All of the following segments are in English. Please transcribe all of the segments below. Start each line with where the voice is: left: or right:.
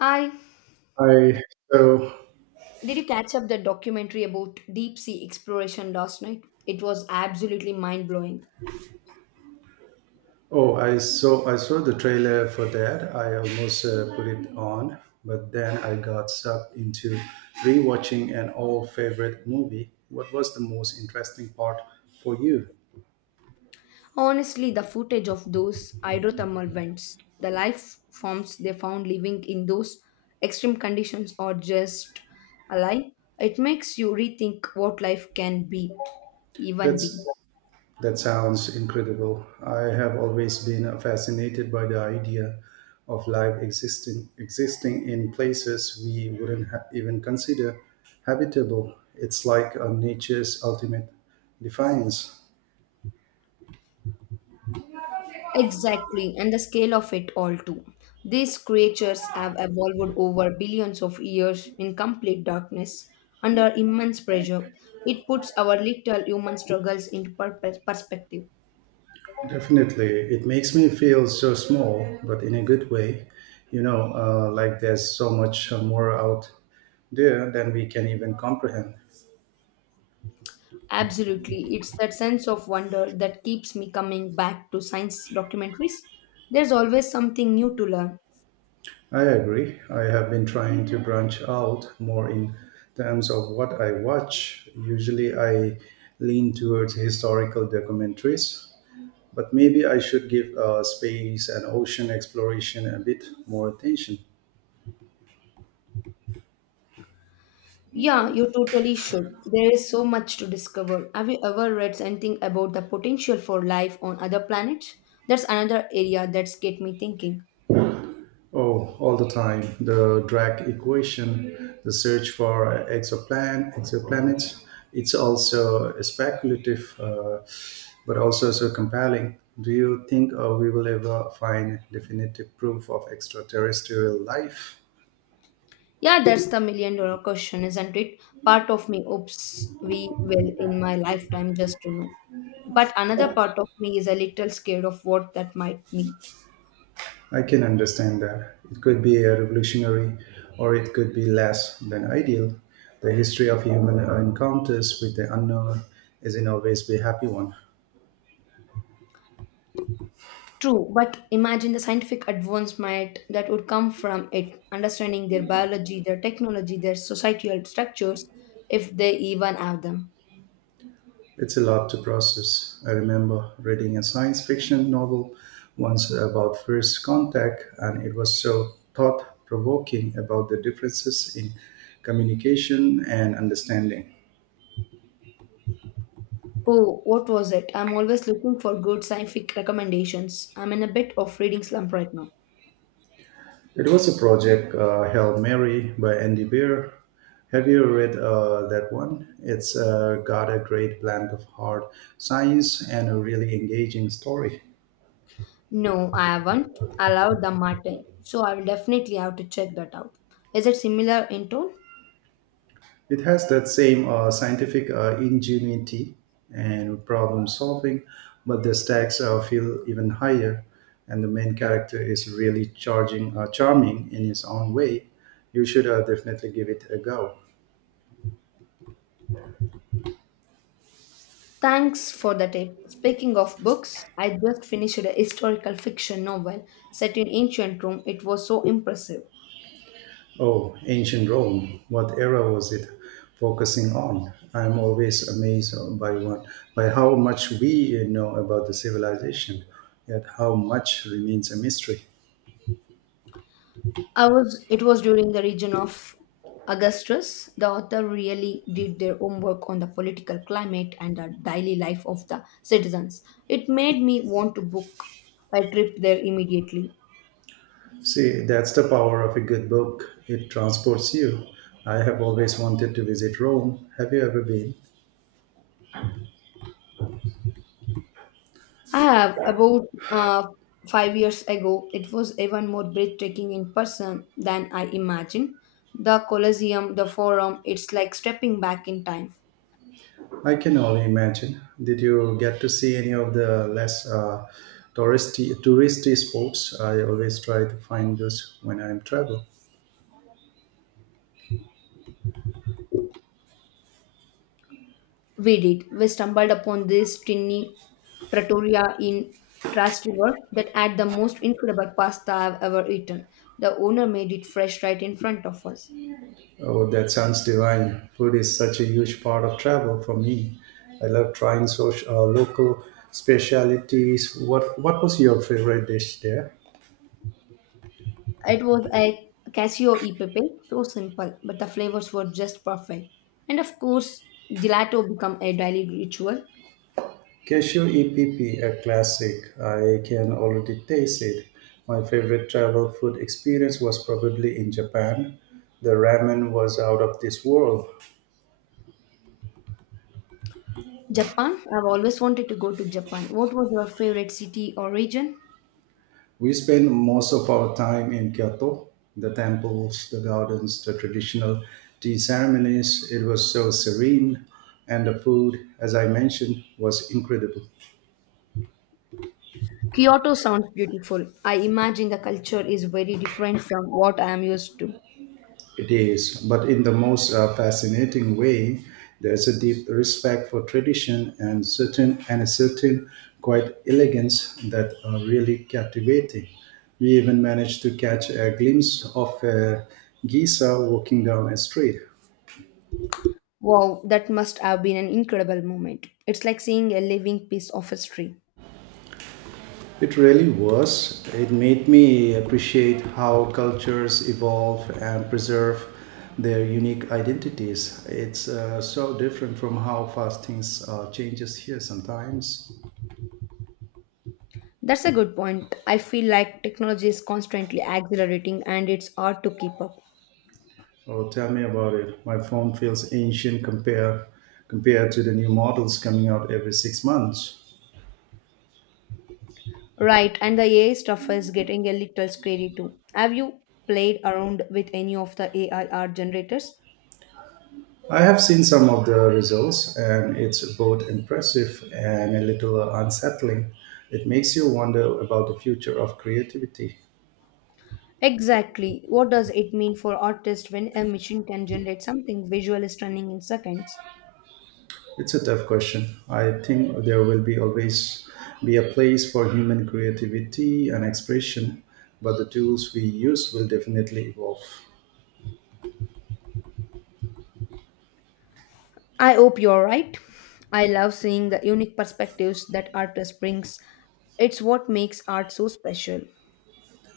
left: Hi,
right: I so
left: did you catch up the documentary about deep sea exploration last night? It was absolutely mind blowing.
right: oh I saw the trailer for that. I almost put it on, but then I got sucked into rewatching an old favorite movie. What was the most interesting part for you?
left: Honestly, the footage of those hydrothermal vents, the life forms they found living in those extreme conditions, are just a lie. It makes you rethink what life can be, even be.
right: That's that sounds incredible. I have always been fascinated by the idea of life existing in places we wouldn't even consider habitable. It's like a nature's ultimate defiance.
left: Exactly, and the scale of it all too. These creatures have evolved over billions of years in complete darkness, under immense pressure. It puts our little human struggles into purpose perspective.
right: Definitely. It makes me feel so small, but in a good way. Like there's so much more out there than we can even comprehend.
left: Absolutely, it's that sense of wonder that keeps me coming back to science documentaries. There's always something new to learn.
right: I agree. I have been trying to branch out more in terms of what I watch. Usually I lean towards historical documentaries, but maybe I should give space and ocean exploration a bit more attention.
left: Yeah, you totally should. There is so much to discover. Have you ever read anything about the potential for life on other planets? That's another area that's get me thinking.
right: Oh, all the time. The Dirac equation, the search for exoplanets. It's also speculative, but also so compelling. Do you think we will ever find definitive proof of extraterrestrial life?
left: Yeah, that's the million dollar question, isn't it? Part of me hopes we will in my lifetime just to know. But another part of me is a little scared of what that might mean.
right: I can understand that. It could be a revolutionary, or it could be less than ideal. The history of human encounters with the unknown is in always be a happy one.
left: True, but imagine the scientific advancement that would come from it, understanding their biology, their technology, their societal structures, if they even have them.
right: It's a lot to process. I remember reading a science fiction novel once about first contact, and it was so thought provoking about the differences in communication and understanding.
left: Oh, what was it? I'm always looking for good scientific recommendations. I'm in a bit of reading slump right now.
right: It was a project, Hail Mary by Andy Beer. Have you read that one? It's got a great blend of hard science and a really engaging story.
left: No, I haven't allowed the Martin, so I will definitely have to check that out. Is it similar in tone?
right: It has that same scientific ingenuity and problem solving, but the stakes feel even higher. And the main character is really charming in his own way. You should definitely give it a go.
left: Thanks for the tip. Speaking of books, I just finished a historical fiction novel set in ancient Rome. It was so impressive.
right: Oh, ancient Rome. What era was it focusing on? I'm always amazed by one, by how much we know about the civilization, yet how much remains a mystery.
left: I was it was during the region of Augustus. The author really did their homework on the political climate and the daily life of the citizens. It made me want to book a trip there immediately.
right: See, that's the power of a good book. It transports you. I have always wanted to visit Rome. Have you ever been?
left: I have, about 5 years ago. It was even more breathtaking in person than I imagined. The Colosseum, the Forum, it's like stepping back in time.
right: I can only imagine. Did you get to see any of the less touristy spots? I always try to find those when I'm travel.
left: We did. We stumbled upon this tiny trattoria in Trust River that had the most incredible pasta I've ever eaten. The owner made it fresh right in front of us.
right: Oh, that sounds divine. Food is such a huge part of travel for me. I love trying local specialities. What was your favorite dish there?
left: It was a Casio e pepe, so simple, but the flavors were just perfect. And of course, gelato became a daily ritual.
right: Cashew EPP, a classic. I can already taste it. My favorite travel food experience was probably in Japan. The ramen was out of this world.
left: Japan. I've always wanted to go to Japan. What was your favorite city or region?
right: We spent most of our time in Kyoto, the temples, the gardens, the traditional tea ceremonies. It was so serene, and the food, as I mentioned, was incredible.
left: Kyoto sounds beautiful. I imagine the culture is very different from what I am used to.
right: It is, but in the most fascinating way, there's a deep respect for tradition and certain and a certain quite elegance that are really captivating. We even managed to catch a glimpse of a Giza walking down a street.
left: Wow, that must have been an incredible moment. It's like seeing a living piece of history.
right: It really was. It made me appreciate how cultures evolve and preserve their unique identities. It's so different from how fast things changes here sometimes.
left: That's a good point. I feel like technology is constantly accelerating and it's hard to keep up.
right: Oh, tell me about it. My phone feels compared to the new models coming out every six months.
left: Right, and the AI stuff is getting a little scary too. Have you played around with any of the AI art generators?
right: I have seen some of the results, and it's both impressive and a little unsettling. It makes you wonder about the future of creativity.
left: Exactly. What does it mean for artists when a machine can generate something visually stunning in seconds?
right: It's a tough question. I think there will be always be a place for human creativity and expression, but the tools we use will definitely evolve.
left: I hope you're right. I love seeing the unique perspectives that artist brings. It's what makes art so special.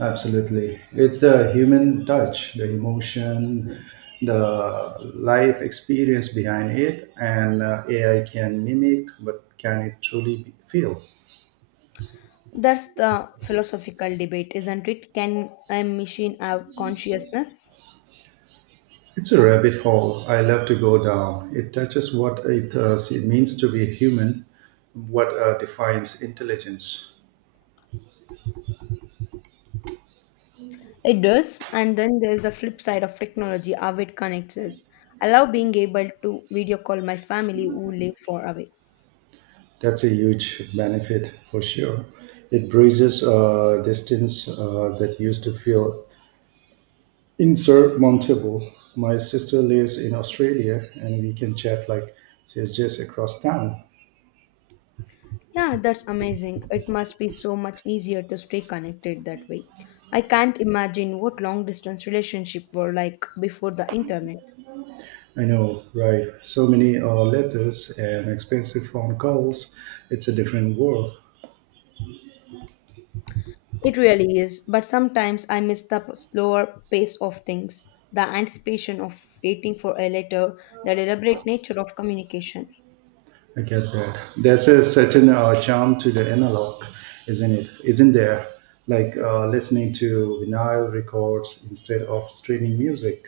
right: Absolutely. It's the human touch, the emotion, the life experience behind it, and AI can mimic, but can it truly feel?
left: That's the philosophical debate, isn't it? Can a machine have consciousness?
right: It's a rabbit hole I love to go down. It touches what it means to be human, what defines intelligence.
left: It does. And then there's the flip side of technology, how it connects us. I love being able to video call my family who live far away.
right: That's a huge benefit for sure. It bridges distance that used to feel Insert Montable. My sister lives in Australia and we can chat like she's just across town.
left: Yeah, that's amazing. It must be so much easier to stay connected that way. I can't imagine what long distance relationship were like before the internet.
right: I know, right? So many letters and expensive phone calls. It's a different world.
left: It really is, but sometimes I miss the slower pace of things, the anticipation of waiting for a letter, the deliberate nature of communication.
right: I get that. There's a certain charm to the analog, isn't it? Isn't there? Like listening to vinyl records instead of streaming music.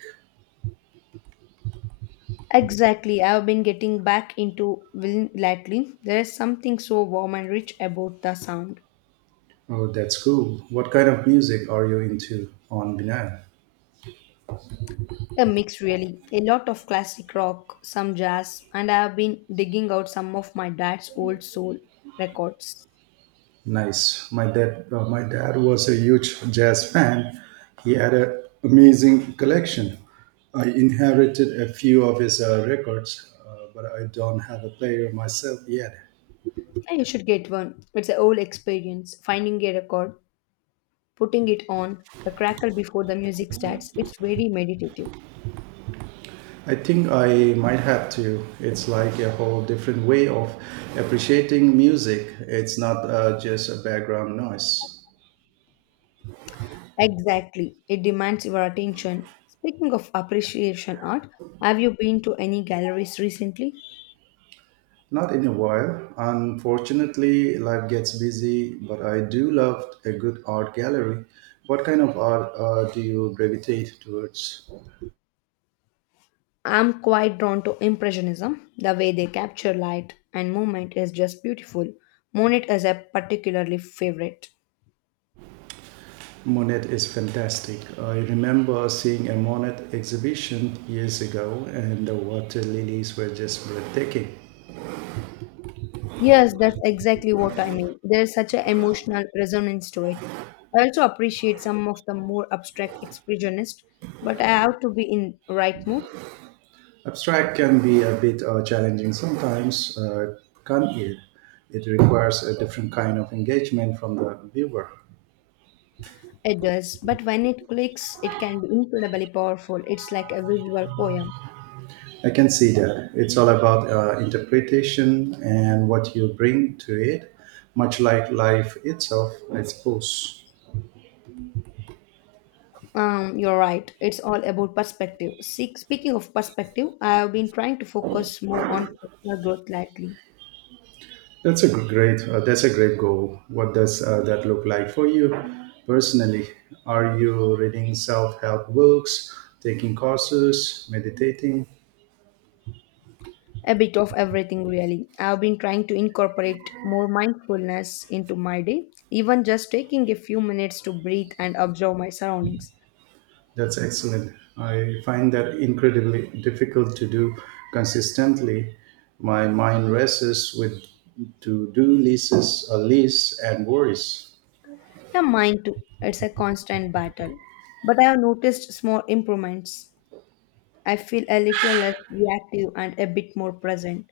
left: Exactly, I've been getting back into vinyl lately. There is something so warm and rich about the sound.
right: Oh, that's cool. What kind of music are you into on vinyl?
left: A mix, really. A lot of classic rock, some jazz, and I have been digging out some of my dad's old soul records.
right: Nice. My dad was a huge jazz fan. He had an amazing collection. I inherited a few of his records, but I don't have a player myself yet.
left: Yeah, you should get one. It's a whole experience finding a record, putting it on, the crackle before the music starts. It's very meditative.
right: I think I might have to. It's like a whole different way of appreciating music. It's not just a background noise.
left: Exactly, it demands your attention. Speaking of appreciation art, have you been to any galleries recently?
right: Not in a while. Unfortunately, life gets busy, but I do love a good art gallery. What kind of art do you gravitate towards?
left: I'm quite drawn to impressionism. The way they capture light and movement is just beautiful. Monet is a particularly favorite.
right: Monet is fantastic. I remember seeing a Monet exhibition years ago, and the water lilies were just breathtaking.
left: Yes, that's exactly what I mean. There's such an emotional resonance to it. I also appreciate some of the more abstract expressionists, but I have to be in right mood.
right: Abstract can be a bit challenging sometimes, can't it? It requires a different kind of engagement from the viewer.
left: It does, but when it clicks, it can be incredibly powerful. It's like a visual poem.
right: I can see that. It's all about interpretation and what you bring to it, much like life itself, I suppose.
left: You're right. It's all about perspective. See, speaking of perspective, I have been trying to focus more on personal growth lately.
right: That's a g- great. That's a great goal. What does that look like for you personally? Are you reading self-help books, taking courses, meditating?
left: A bit of everything, really. I've been trying to incorporate more mindfulness into my day, even just taking a few minutes to breathe and observe my surroundings.
right: That's excellent. I find that incredibly difficult to do consistently. My mind races with lists, and worries.
left: Yeah, mine too. It's a constant battle, but I have noticed small improvements. I feel a little less reactive and a bit more present.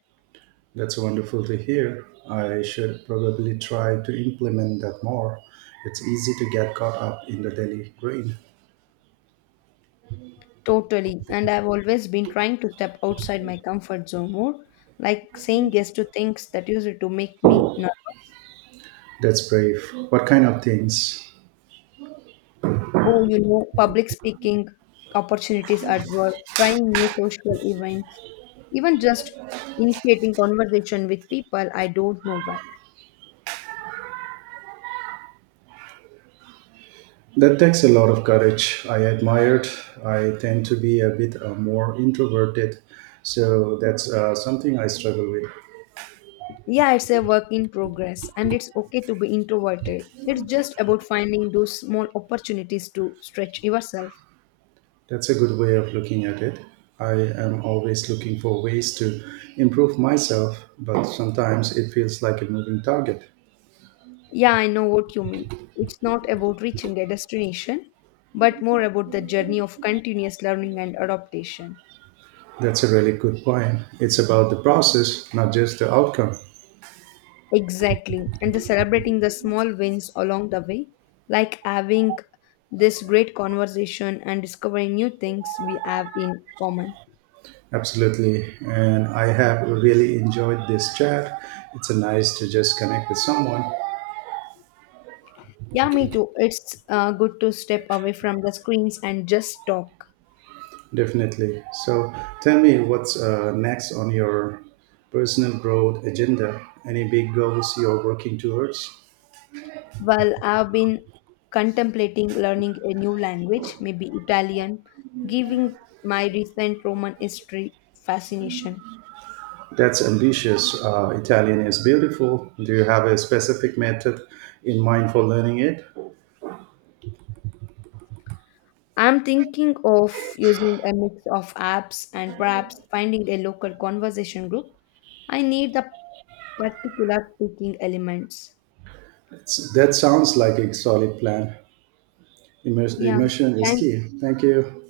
right: That's wonderful to hear. I should probably try to implement that more. It's easy to get caught up in the daily grind.
left: Totally. And I've always been trying to step outside my comfort zone more, like saying yes to things that used to make me nervous.
right: That's brave. What kind of things?
left: Oh, you know, public speaking opportunities at work, trying new social events, even just initiating conversation with people I don't know well.
right: That takes a lot of courage. I admired. I tend to be a bit more introverted, so that's something I struggle with.
left: Yeah, it's a work in progress and it's okay to be introverted. It's just about finding those small opportunities to stretch yourself.
right: That's a good way of looking at it. I am always looking for ways to improve myself, but sometimes it feels like a moving target.
left: Yeah, I know what you mean. It's not about reaching a destination, but more about the journey of continuous learning and adaptation.
right: That's a really good point. It's about the process, not just the outcome.
left: Exactly. And the celebrating the small wins along the way, like having this great conversation and discovering new things we have in common.
right: Absolutely. And I have really enjoyed this chat. It's nice to just connect with someone.
left: Yeah, me too. It's good to step away from the screens and just talk.
right: Definitely. So tell me what's next on your personal growth agenda? Any big goals you're working towards?
left: Well, I've been contemplating learning a new language, maybe Italian, given my recent Roman history fascination.
right: That's ambitious. Italian is beautiful. Do you have a specific method in mind for learning it?
left: I'm thinking of using a mix of apps and perhaps finding a local conversation group. I need the particular speaking elements.
right: It's, that sounds like a solid plan.
left: Yeah,
right: Immersion is
left: thank
right: key. Thank you.